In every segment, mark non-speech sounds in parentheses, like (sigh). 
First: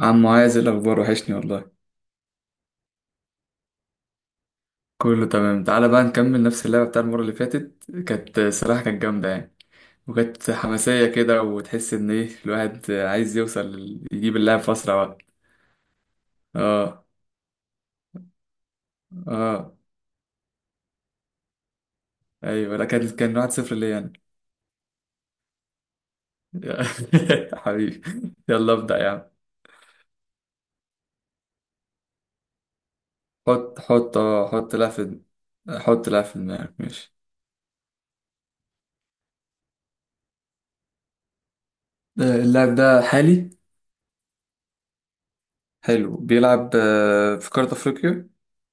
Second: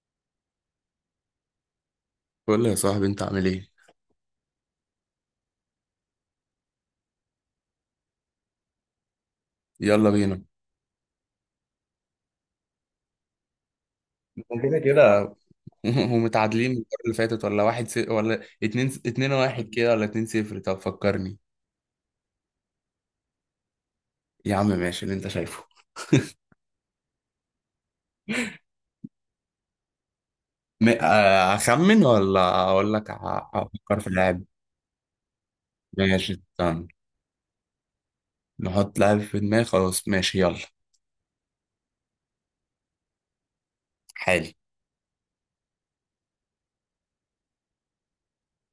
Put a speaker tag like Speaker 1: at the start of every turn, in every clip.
Speaker 1: عم معاذ، إيه الاخبار؟ وحشني والله.
Speaker 2: قول لي يا صاحبي انت عامل ايه.
Speaker 1: كله تمام. تعالى بقى نكمل نفس اللعبه بتاع المره اللي فاتت، كانت صراحه كانت جامده يعني.
Speaker 2: يلا بينا.
Speaker 1: وكانت حماسيه كده، وتحس ان ايه الواحد عايز يجيب اللعب
Speaker 2: احنا
Speaker 1: في
Speaker 2: كده
Speaker 1: اسرع وقت.
Speaker 2: كده. (laughs) ومتعادلين من المره
Speaker 1: اه
Speaker 2: اللي فاتت، ولا واحد ولا اتنين اتنين واحد
Speaker 1: اه
Speaker 2: كده، ولا اتنين صفر؟ طب فكرني.
Speaker 1: ايوه. لا كان 1-0 ليا.
Speaker 2: يا عم ماشي اللي انت شايفه.
Speaker 1: انا (laughs) حبيبي. يلا ابدا يا عم.
Speaker 2: م... آه، اخمن ولا اقول لك
Speaker 1: حط
Speaker 2: افكر في
Speaker 1: حط
Speaker 2: لاعب.
Speaker 1: اه حط لعب في حط لعب
Speaker 2: ماشي
Speaker 1: في دماغك
Speaker 2: استنى.
Speaker 1: ماشي.
Speaker 2: نحط لاعب في دماغي، خلاص ماشي يلا.
Speaker 1: اللاعب ده حالي.
Speaker 2: حالي.
Speaker 1: حلو. بيلعب في قاره افريقيا.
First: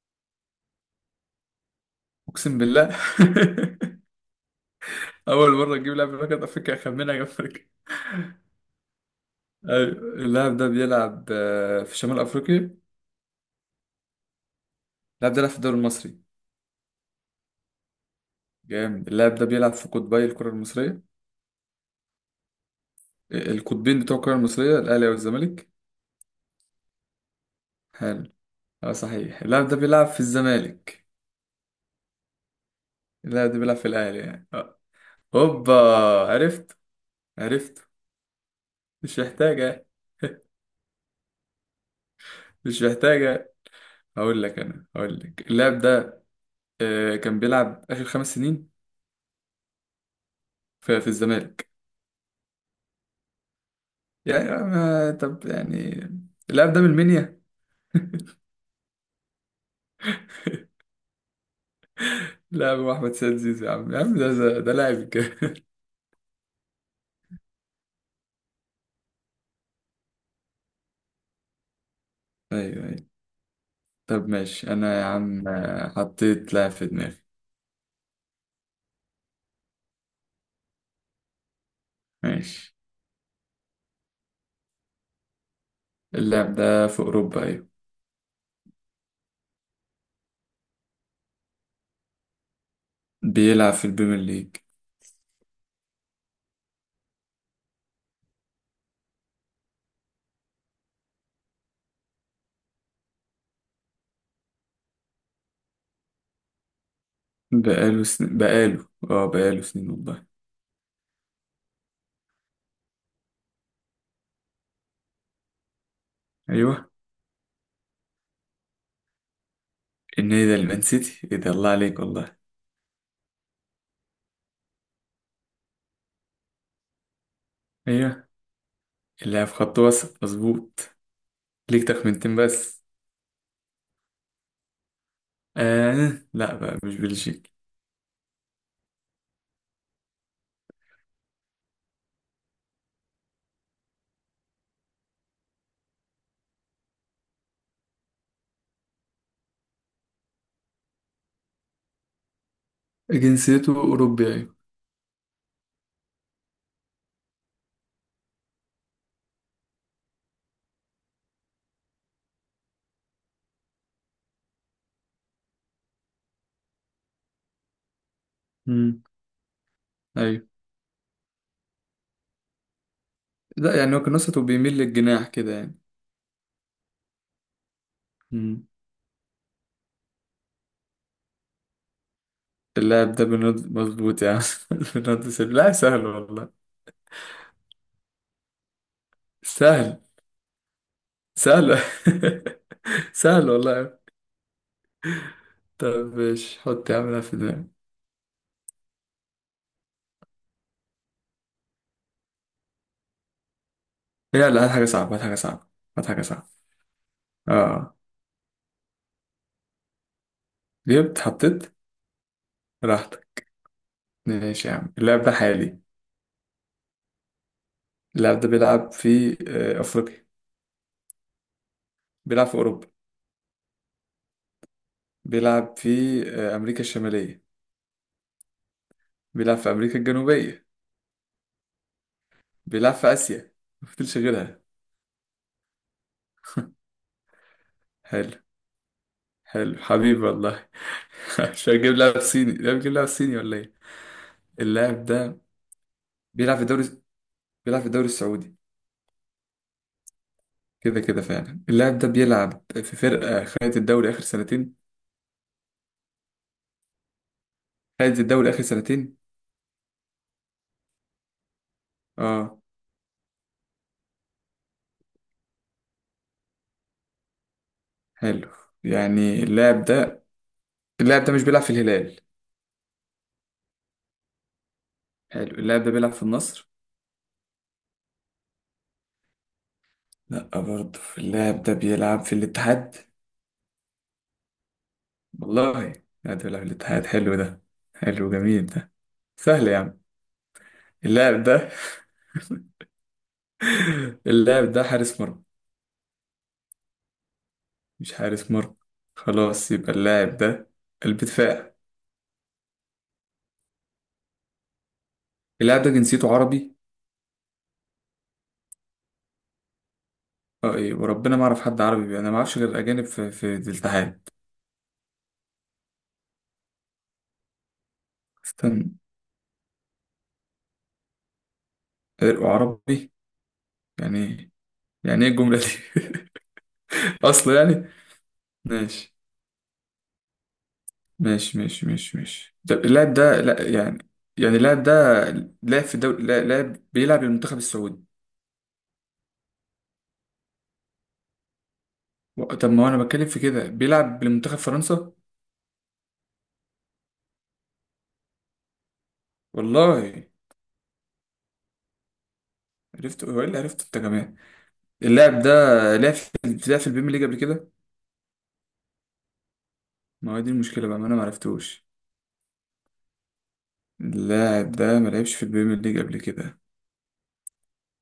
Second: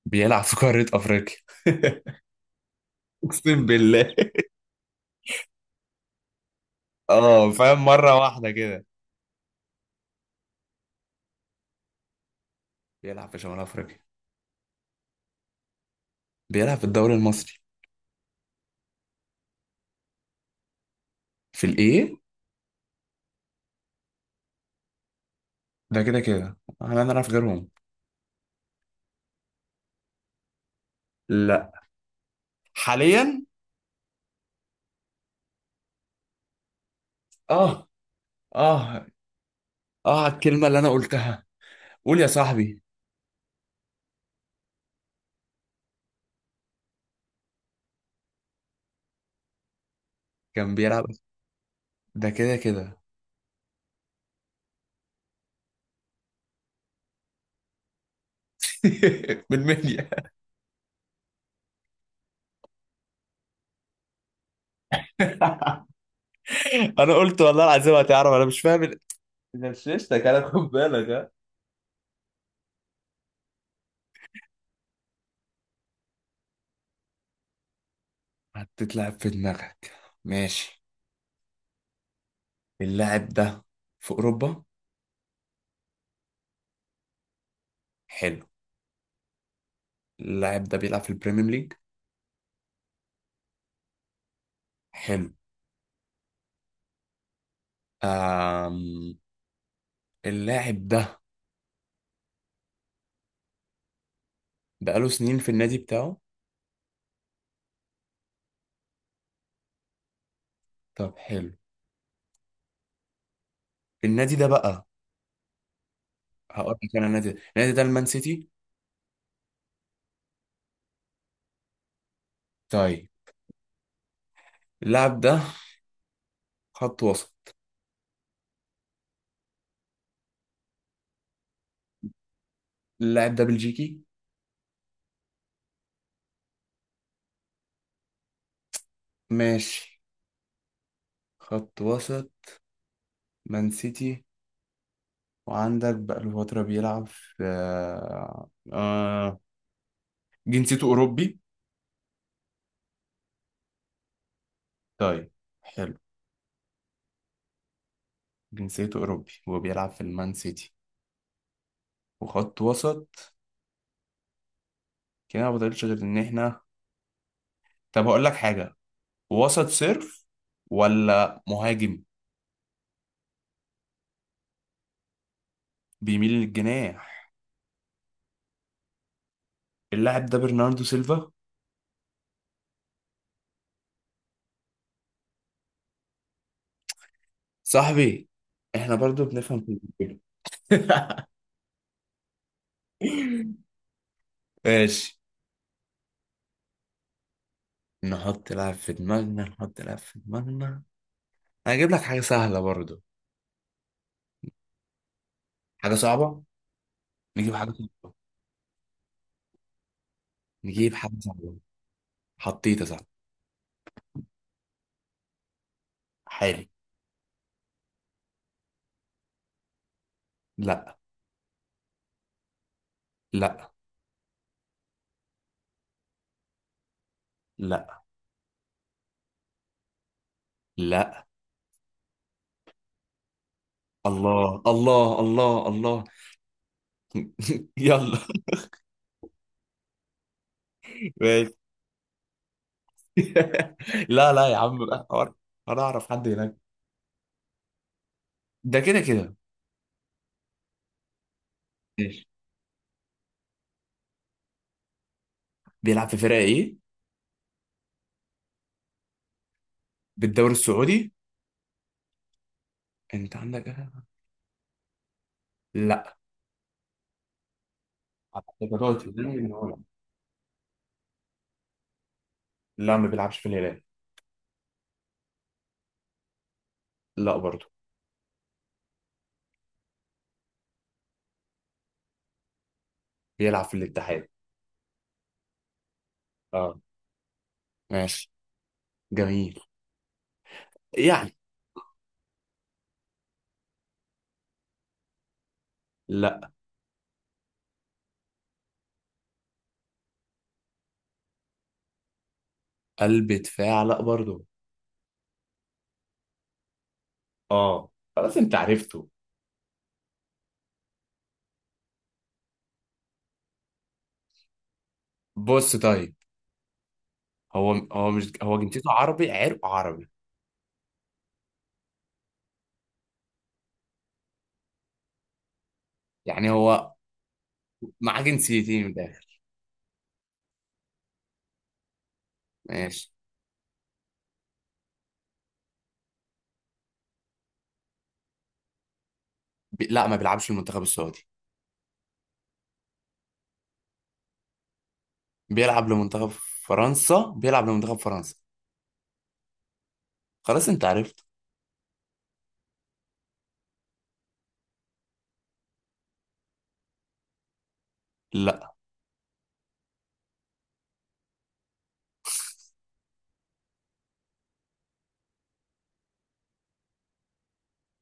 Speaker 2: بيلعب في قاره افريقيا.
Speaker 1: اقسم بالله.
Speaker 2: (laughs) اقسم
Speaker 1: (laughs)
Speaker 2: بالله.
Speaker 1: أول مرة تجيب لاعب من مجنوب أفريقيا. أخمنها جنب
Speaker 2: اه فاهم،
Speaker 1: أفريقيا.
Speaker 2: مره واحده كده.
Speaker 1: أيوة. اللاعب ده بيلعب في شمال أفريقيا.
Speaker 2: بيلعب في شمال افريقيا.
Speaker 1: اللاعب ده بيلعب في الدوري المصري.
Speaker 2: بيلعب في الدوري المصري.
Speaker 1: جامد. اللاعب ده بيلعب في قطبي الكرة المصرية.
Speaker 2: في الايه؟
Speaker 1: القطبين بتوع الكرة المصرية الأهلي والزمالك.
Speaker 2: ده كده كده احنا نعرف غيرهم.
Speaker 1: حلو. صحيح. اللاعب ده بيلعب في الزمالك.
Speaker 2: لا. حاليا.
Speaker 1: اللاعب ده بيلعب في الأهلي يعني. هوبا. عرفت
Speaker 2: اه.
Speaker 1: عرفت.
Speaker 2: اه.
Speaker 1: مش محتاجة.
Speaker 2: اه على الكلمة اللي انا قلتها. قول يا
Speaker 1: مش
Speaker 2: صاحبي.
Speaker 1: محتاجة. هقول لك أنا، هقول لك اللاعب ده كان بيلعب آخر 5 سنين
Speaker 2: كان
Speaker 1: في
Speaker 2: بيلعب.
Speaker 1: في الزمالك.
Speaker 2: ده كده كده.
Speaker 1: يعني ما طب يعني، اللاعب ده من المنيا.
Speaker 2: (laughs) من منيا.
Speaker 1: لاعب هو احمد سيد زيزو يا عم، يا عم ده لاعب كده (laughs)
Speaker 2: (laughs) انا قلت والله العظيم هتعرف، انا مش فاهم غششتك انا، خد بالك ها.
Speaker 1: ايوه ايوه. طب ماشي انا يا عم، حطيت لاعب في دماغي.
Speaker 2: هتتلعب في دماغك، ماشي.
Speaker 1: ماشي.
Speaker 2: اللاعب ده في أوروبا.
Speaker 1: اللاعب ده في اوروبا ايوه.
Speaker 2: حلو. اللاعب ده بيلعب في البريمير ليج.
Speaker 1: بيلعب في البريمير ليج.
Speaker 2: حلو. آم... اللاعب ده بقاله سنين في النادي بتاعه.
Speaker 1: بقاله سن... بقاله اه بقاله سنين والله.
Speaker 2: طب حلو. النادي ده بقى، هقول
Speaker 1: ايوه.
Speaker 2: لك انا. النادي ده المان سيتي.
Speaker 1: النادي ده المان سيتي، ايه ده! الله عليك والله.
Speaker 2: طيب. اللاعب ده خط وسط.
Speaker 1: ايوه. اللاعب خط وسط مظبوط. ليك تخمنتين بس.
Speaker 2: اللاعب ده بلجيكي.
Speaker 1: آه لا بقى، مش بلجيكي.
Speaker 2: ماشي. خط وسط، مان سيتي، وعندك بقاله فترة بيلعب في جنسيته أوروبي.
Speaker 1: جنسيته اوروبي ايوه.
Speaker 2: طيب حلو. جنسيته أوروبي وبيلعب في المان سيتي وخط وسط. كده ما بطلش غير إن إحنا. طب هقول لك حاجة.
Speaker 1: امم
Speaker 2: وسط صرف
Speaker 1: ايوه.
Speaker 2: ولا مهاجم
Speaker 1: لا يعني هو كان وسط وبيميل للجناح كده يعني.
Speaker 2: بيميل للجناح؟
Speaker 1: مم.
Speaker 2: اللاعب ده برناردو سيلفا.
Speaker 1: اللاعب ده بنض مظبوط يعني (laughs) بنض سهل؟ لا سهل والله.
Speaker 2: صاحبي إحنا برضو بنفهم في
Speaker 1: سهل.
Speaker 2: الكورة. (laughs)
Speaker 1: سهل (laughs) سهل والله.
Speaker 2: ماشي.
Speaker 1: طب مش حط يا عم ده في دماغك.
Speaker 2: نحط لعب في دماغنا، نحط لعب في دماغنا. انا هجيب لك حاجة سهلة برضو.
Speaker 1: يلا، هات حاجة صعبة، هات حاجة صعبة،
Speaker 2: حاجة
Speaker 1: هات حاجة
Speaker 2: صعبة.
Speaker 1: صعبة.
Speaker 2: نجيب حاجة
Speaker 1: اه.
Speaker 2: صعبة. نجيب
Speaker 1: جبت
Speaker 2: حاجة صعبة.
Speaker 1: حطيت.
Speaker 2: حطيت يا صاحبي.
Speaker 1: راحتك. ماشي يا عم. اللاعب ده حالي.
Speaker 2: حالي.
Speaker 1: اللاعب ده بيلعب في أفريقيا.
Speaker 2: لا.
Speaker 1: بيلعب في أوروبا.
Speaker 2: لا.
Speaker 1: بيلعب في أمريكا الشمالية.
Speaker 2: لا.
Speaker 1: بيلعب في أمريكا الجنوبية.
Speaker 2: لا.
Speaker 1: بيلعب في آسيا. مفتلش غيرها.
Speaker 2: الله الله الله الله. يلا.
Speaker 1: حلو.
Speaker 2: (laughs)
Speaker 1: حلو حبيبي والله
Speaker 2: ماشي.
Speaker 1: (laughs) مش هجيب لاعب صيني؟ لا، بجيب لاعب صيني ولا ايه.
Speaker 2: (laughs) لا لا يا عم بقى
Speaker 1: اللاعب
Speaker 2: حوار.
Speaker 1: ده
Speaker 2: انا اعرف حد
Speaker 1: بيلعب
Speaker 2: هناك.
Speaker 1: في الدوري بيلعب في الدوري السعودي.
Speaker 2: ده كده كده.
Speaker 1: كده كده فعلا. اللاعب ده
Speaker 2: ماشي.
Speaker 1: بيلعب في فرقة خدت الدوري آخر سنتين.
Speaker 2: بيلعب في فرقة ايه؟
Speaker 1: خدت الدوري آخر سنتين.
Speaker 2: بالدوري السعودي؟
Speaker 1: اه
Speaker 2: انت عندك أهلها؟ لا.
Speaker 1: حلو.
Speaker 2: أعتقد هتقعد في الهلال؟
Speaker 1: يعني
Speaker 2: من هنا.
Speaker 1: اللاعب ده مش بيلعب في الهلال.
Speaker 2: لا ما بيلعبش في الهلال.
Speaker 1: حلو. اللاعب ده بيلعب في النصر.
Speaker 2: لا برضه.
Speaker 1: لا برضه. اللاعب ده بيلعب في الاتحاد
Speaker 2: بيلعب في الاتحاد.
Speaker 1: والله. اللاعب ده بيلعب في
Speaker 2: اه.
Speaker 1: الاتحاد حلو ده. حلو
Speaker 2: ماشي.
Speaker 1: جميل ده.
Speaker 2: جميل.
Speaker 1: سهل يا عم.
Speaker 2: يعني.
Speaker 1: اللاعب ده (laughs) اللاعب ده حارس مرمى.
Speaker 2: لا.
Speaker 1: مش حارس مرمى. خلاص يبقى اللاعب ده قلب دفاع.
Speaker 2: قلب دفاع لا برضه.
Speaker 1: اللاعب ده جنسيته عربي.
Speaker 2: اه خلاص انت عرفته.
Speaker 1: اه ايه وربنا ما اعرف حد عربي، انا ما اعرفش غير اجانب في الاتحاد.
Speaker 2: بص طيب. هو هو مش هو
Speaker 1: استنى.
Speaker 2: جنسيته عربي، عرق عربي.
Speaker 1: عرقه عربي، يعني ايه؟ يعني ايه الجمله دي؟
Speaker 2: يعني هو
Speaker 1: (laughs) اصلا يعني.
Speaker 2: معاه جنسيتين من
Speaker 1: ماشي
Speaker 2: الاخر.
Speaker 1: ماشي ماشي ماشي ماشي طب.
Speaker 2: ماشي.
Speaker 1: اللاعب ده لا يعني، يعني اللاعب ده لاعب في الدوري لا- لاعب بيلعب للمنتخب السعودي.
Speaker 2: لا ما بيلعبش المنتخب السعودي.
Speaker 1: طب ما هو انا بتكلم في كده بيلعب لمنتخب فرنسا.
Speaker 2: بيلعب لمنتخب فرنسا. بيلعب لمنتخب فرنسا.
Speaker 1: والله.
Speaker 2: خلاص انت عرفت.
Speaker 1: عرفت. هو ايه اللي عرفته انت كمان؟ اللاعب ده لعب في لعب في البيم ليج قبل كده.
Speaker 2: لا.
Speaker 1: ما هو دي المشكله بقى، ما انا ما عرفتوش. اللاعب ده ما لعبش في البيم ليج قبل كده.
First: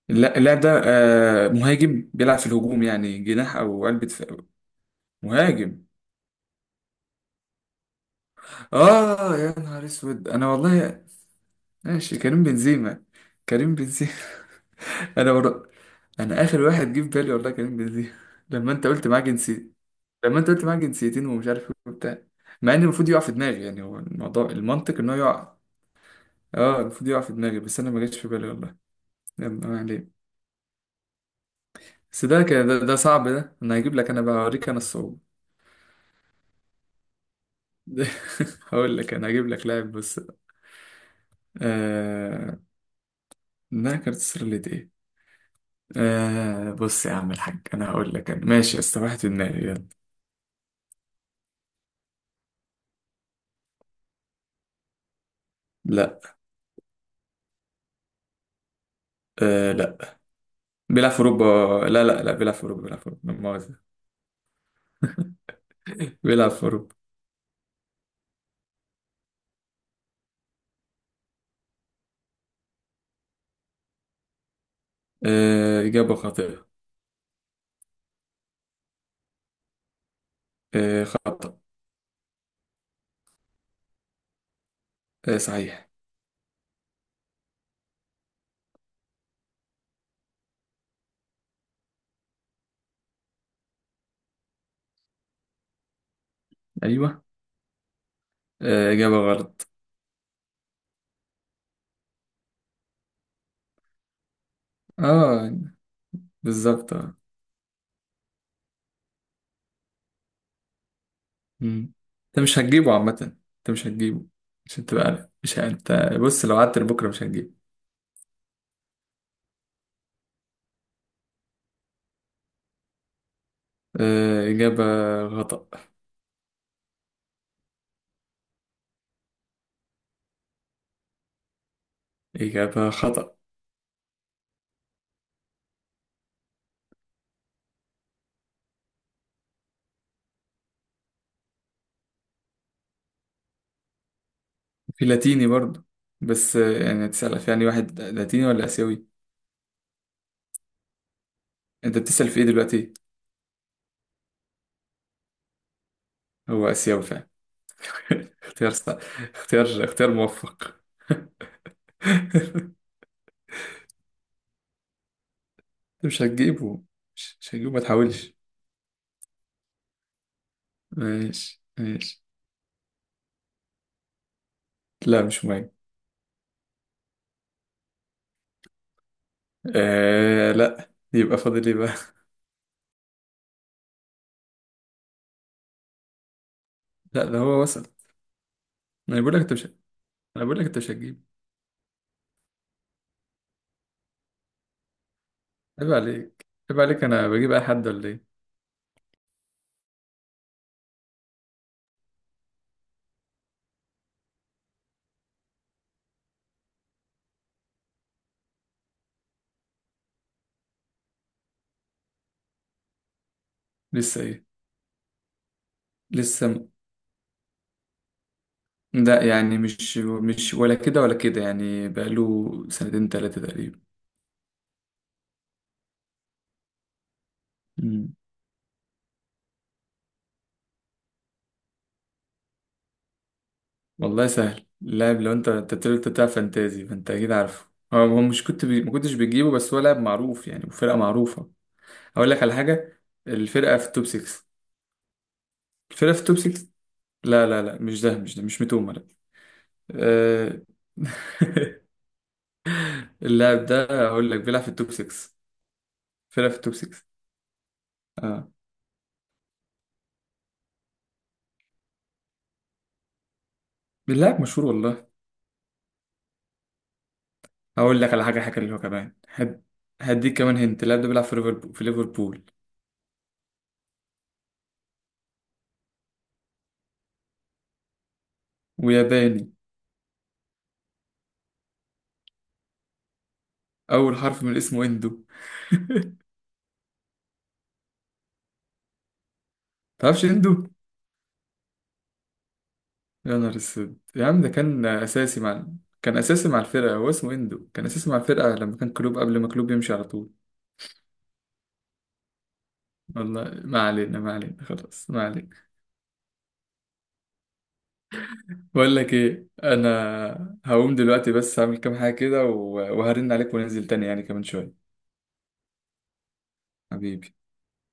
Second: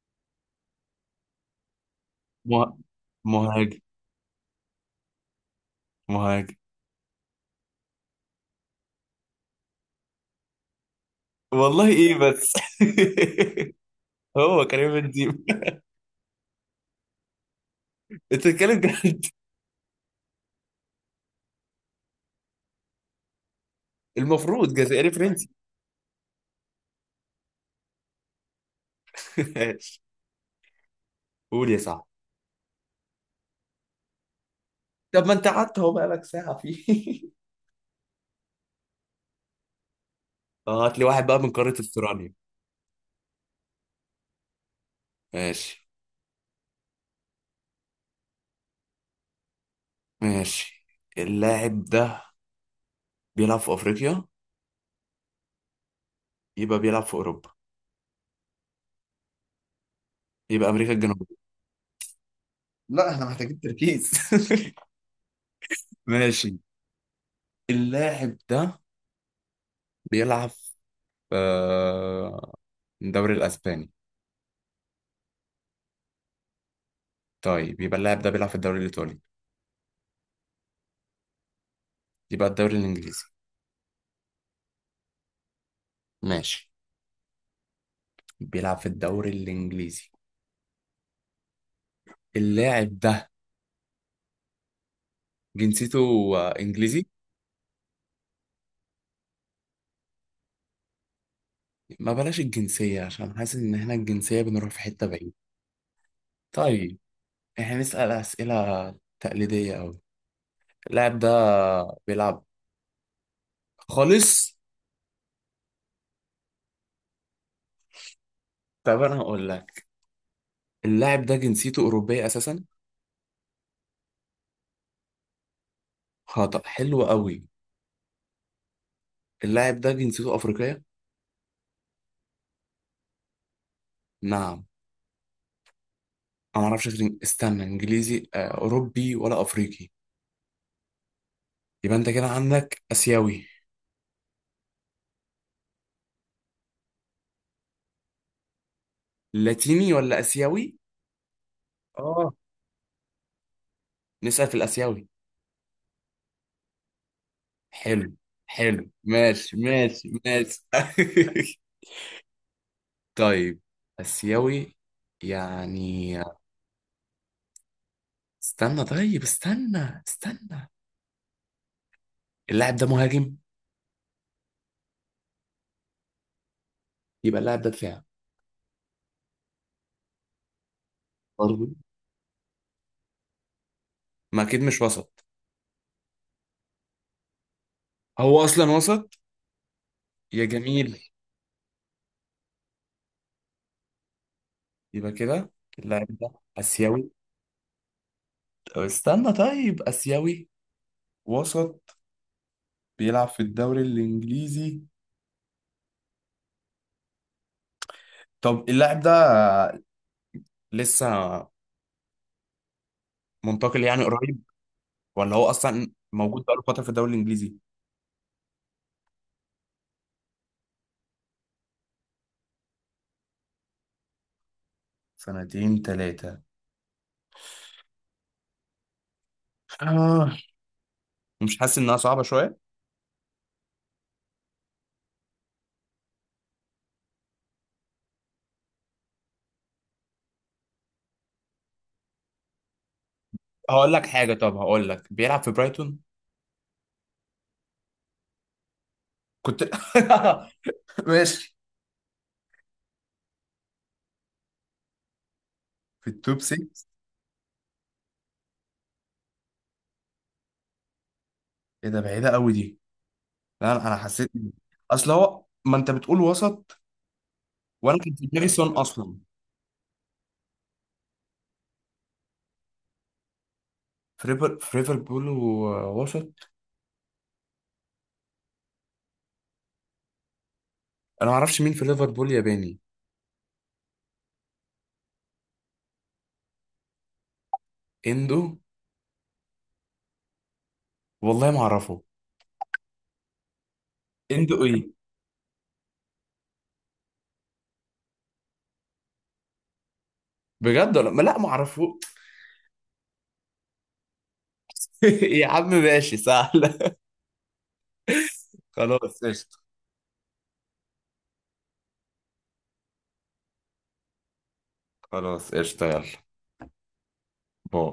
Speaker 1: اللاعب ده مهاجم، بيلعب في
Speaker 2: مه...
Speaker 1: الهجوم يعني، جناح
Speaker 2: مهاجم.
Speaker 1: او قلب دفاع. مهاجم.
Speaker 2: مهاجم.
Speaker 1: اه يا نهار اسود انا والله.
Speaker 2: والله ايه
Speaker 1: ماشي. كريم
Speaker 2: بس.
Speaker 1: بنزيما. كريم بنزيما
Speaker 2: (laughs) هو كريم
Speaker 1: (laughs) انا
Speaker 2: بنزيما؟
Speaker 1: ور... انا اخر واحد جه في بالي والله كريم بنزيما
Speaker 2: انت
Speaker 1: (laughs) لما
Speaker 2: بتتكلم
Speaker 1: انت قلت معاه
Speaker 2: جد؟
Speaker 1: جنسي لما انت قلت معاه جنسيتين ومش عارف ايه وبتاع، مع ان المفروض يقع في دماغي يعني. هو الموضوع
Speaker 2: المفروض
Speaker 1: المنطق
Speaker 2: جزائري
Speaker 1: ان هو
Speaker 2: فرنسي.
Speaker 1: يقع. اه المفروض يقع في دماغي، بس انا ما جاتش في بالي والله.
Speaker 2: (laughs)
Speaker 1: يلا ما
Speaker 2: ماشي.
Speaker 1: عليه.
Speaker 2: قول يا صاحبي.
Speaker 1: بس ده كان ده صعب ده، انا هجيب لك انا بقى اوريك انا الصعوبة
Speaker 2: طب ما انت قعدت اهو بقالك ساعة فيه.
Speaker 1: (laughs) هقول لك انا، هجيب لك لاعب، بص.
Speaker 2: (laughs) اه هات لي واحد بقى من قارة استراليا.
Speaker 1: آه انها كانت سرلت ايه.
Speaker 2: ماشي.
Speaker 1: بص يا عم الحاج، انا هقول لك انا. ماشي يا اسطى، واحد في دماغي يلا.
Speaker 2: ماشي. اللاعب ده بيلعب في افريقيا؟
Speaker 1: لا.
Speaker 2: يبقى بيلعب في اوروبا؟
Speaker 1: لا،
Speaker 2: يبقى امريكا
Speaker 1: بيلعب في
Speaker 2: الجنوبية؟
Speaker 1: اوروبا. لا لا لا، بيلعب في اوروبا، بيلعب في
Speaker 2: لا احنا
Speaker 1: اوروبا لا
Speaker 2: محتاجين
Speaker 1: مؤاخذة.
Speaker 2: تركيز. (laughs)
Speaker 1: (laughs) بيلعب
Speaker 2: ماشي.
Speaker 1: في اوروبا.
Speaker 2: اللاعب ده بيلعب في آه، الدوري الاسباني.
Speaker 1: اجابة خاطئة.
Speaker 2: طيب يبقى اللاعب ده بيلعب في الدوري الايطالي.
Speaker 1: خطأ.
Speaker 2: يبقى الدوري الانجليزي.
Speaker 1: صحيح.
Speaker 2: ماشي. بيلعب في الدوري الانجليزي. اللاعب ده جنسيته انجليزي.
Speaker 1: ايوه. اجابة غلط.
Speaker 2: ما بلاش الجنسية، عشان حاسس إن إحنا الجنسية بنروح في حتة بعيد.
Speaker 1: اه بالظبط.
Speaker 2: طيب. إحنا نسأل أسئلة تقليدية أوي. اللاعب ده
Speaker 1: مم.
Speaker 2: بيلعب.
Speaker 1: انت مش هتجيبه عامة، انت مش هتجيبه،
Speaker 2: خالص.
Speaker 1: عشان تبقى عارف مش ه- انت بص، لو قعدت لبكرة مش هتجيبه.
Speaker 2: طب أنا هقول لك، اللاعب ده جنسيته أوروبية أساسا.
Speaker 1: إجابة خطأ.
Speaker 2: خطأ. حلو أوي. اللاعب ده جنسيته أفريقية.
Speaker 1: إجابة خطأ.
Speaker 2: نعم. أنا معرفش غير استنى. إنجليزي، أوروبي ولا أفريقي؟ يبقى أنت كده عندك آسيوي،
Speaker 1: في لاتيني برضو. بس يعني تسأل في يعني واحد لاتيني ولا آسيوي.
Speaker 2: لاتيني ولا آسيوي.
Speaker 1: انت بتسأل
Speaker 2: آه.
Speaker 1: في ايه دلوقتي؟
Speaker 2: نسأل في الآسيوي.
Speaker 1: هو آسيوي فعلا
Speaker 2: حلو.
Speaker 1: (laughs) اختيار
Speaker 2: حلو
Speaker 1: صح.
Speaker 2: ماشي
Speaker 1: اختيار
Speaker 2: ماشي
Speaker 1: اختيار
Speaker 2: ماشي.
Speaker 1: موفق
Speaker 2: (laughs)
Speaker 1: (laughs)
Speaker 2: طيب. آسيوي. يعني.
Speaker 1: مش هتجيبه. مش هتجيبه، ما تحاولش.
Speaker 2: استنى طيب، استنى استنى.
Speaker 1: ماشي ماشي.
Speaker 2: اللاعب ده مهاجم.
Speaker 1: لا مش مهم.
Speaker 2: يبقى اللاعب ده دفاع.
Speaker 1: لا، يبقى فاضل
Speaker 2: برضه؟
Speaker 1: ايه بقى؟
Speaker 2: ما أكيد مش وسط.
Speaker 1: (laughs) لا ده هو وصل.
Speaker 2: هو أصلا وسط؟
Speaker 1: انا بقول لك انت مش
Speaker 2: يا
Speaker 1: انا بقول لك انت مش
Speaker 2: جميل.
Speaker 1: هتجيب.
Speaker 2: يبقى كده
Speaker 1: عيب
Speaker 2: اللاعب ده
Speaker 1: عليك عيب عليك.
Speaker 2: آسيوي.
Speaker 1: انا بجيب اي حد ولا ايه؟
Speaker 2: طب استنى. طيب آسيوي، وسط، بيلعب في الدوري الإنجليزي. طب اللاعب ده لسه منتقل يعني
Speaker 1: لسه
Speaker 2: قريب،
Speaker 1: ايه؟
Speaker 2: ولا هو أصلا موجود
Speaker 1: لسه
Speaker 2: بقاله
Speaker 1: م...
Speaker 2: فترة في الدوري الإنجليزي؟
Speaker 1: لا يعني مش ولا كده ولا كده يعني، بقاله سنتين ثلاثة تقريبا.
Speaker 2: سنتين ثلاثة.
Speaker 1: مم.
Speaker 2: آه. مش حاسس إنها صعبة شوية؟
Speaker 1: والله سهل اللاعب، لو انت بتقول انت بتلعب فانتازي فانت اكيد عارفه. هو مش ما كنتش بتجيبه، بس هو لاعب معروف يعني وفرقة معروفة. اقول لك على حاجة. الفرقة في
Speaker 2: هقول
Speaker 1: التوب
Speaker 2: لك حاجة،
Speaker 1: 6.
Speaker 2: طب هقول لك، بيلعب في برايتون.
Speaker 1: الفرقة في التوب 6. لا لا لا مش ده، مش ده، مش متومة لا.
Speaker 2: كنت.
Speaker 1: أه...
Speaker 2: (laughs) ماشي.
Speaker 1: (laughs) اللاعب ده هقول لك بيلعب في التوب 6.
Speaker 2: في التوب
Speaker 1: فرقة في التوب
Speaker 2: 6؟
Speaker 1: 6.
Speaker 2: ايه ده، بعيدة قوي دي. لا انا حسيت.
Speaker 1: اللاعب مشهور والله.
Speaker 2: اصل هو، ما انت بتقول وسط، وانا
Speaker 1: هقول لك
Speaker 2: كنت
Speaker 1: على
Speaker 2: في
Speaker 1: حاجة
Speaker 2: دماغي سون
Speaker 1: حلوة كمان
Speaker 2: اصلا.
Speaker 1: هد... هديك كمان، هنت اللاعب ده بيلعب في ليفربول
Speaker 2: في ريفر، في ليفربول ووسط.
Speaker 1: وياباني.
Speaker 2: انا ما اعرفش مين في ليفربول ياباني.
Speaker 1: أول حرف من اسمه إندو.
Speaker 2: اندو.
Speaker 1: تعرفش إندو؟
Speaker 2: والله ما اعرفه.
Speaker 1: يا نهار أسود يا عم، ده
Speaker 2: اندو
Speaker 1: كان
Speaker 2: ايه؟
Speaker 1: أساسي مع. كان أساسي مع الفرقة، هو اسمه إندو، كان أساسي مع الفرقة لما كان كلوب، قبل ما كلوب يمشي على طول.
Speaker 2: بجد ولا ما، لا ما اعرفه.
Speaker 1: والله ما علينا، ما علينا، خلاص ما
Speaker 2: (laughs) يا
Speaker 1: علينا.
Speaker 2: عم ماشي سهل. (laughs)
Speaker 1: بقول
Speaker 2: خلاص
Speaker 1: لك إيه،
Speaker 2: قشطة.
Speaker 1: أنا هقوم دلوقتي، بس هعمل كام حاجة كده و... وهرن عليك وننزل تاني يعني كمان شوية.
Speaker 2: خلاص قشطة. يلا.
Speaker 1: حبيبي.
Speaker 2: باي.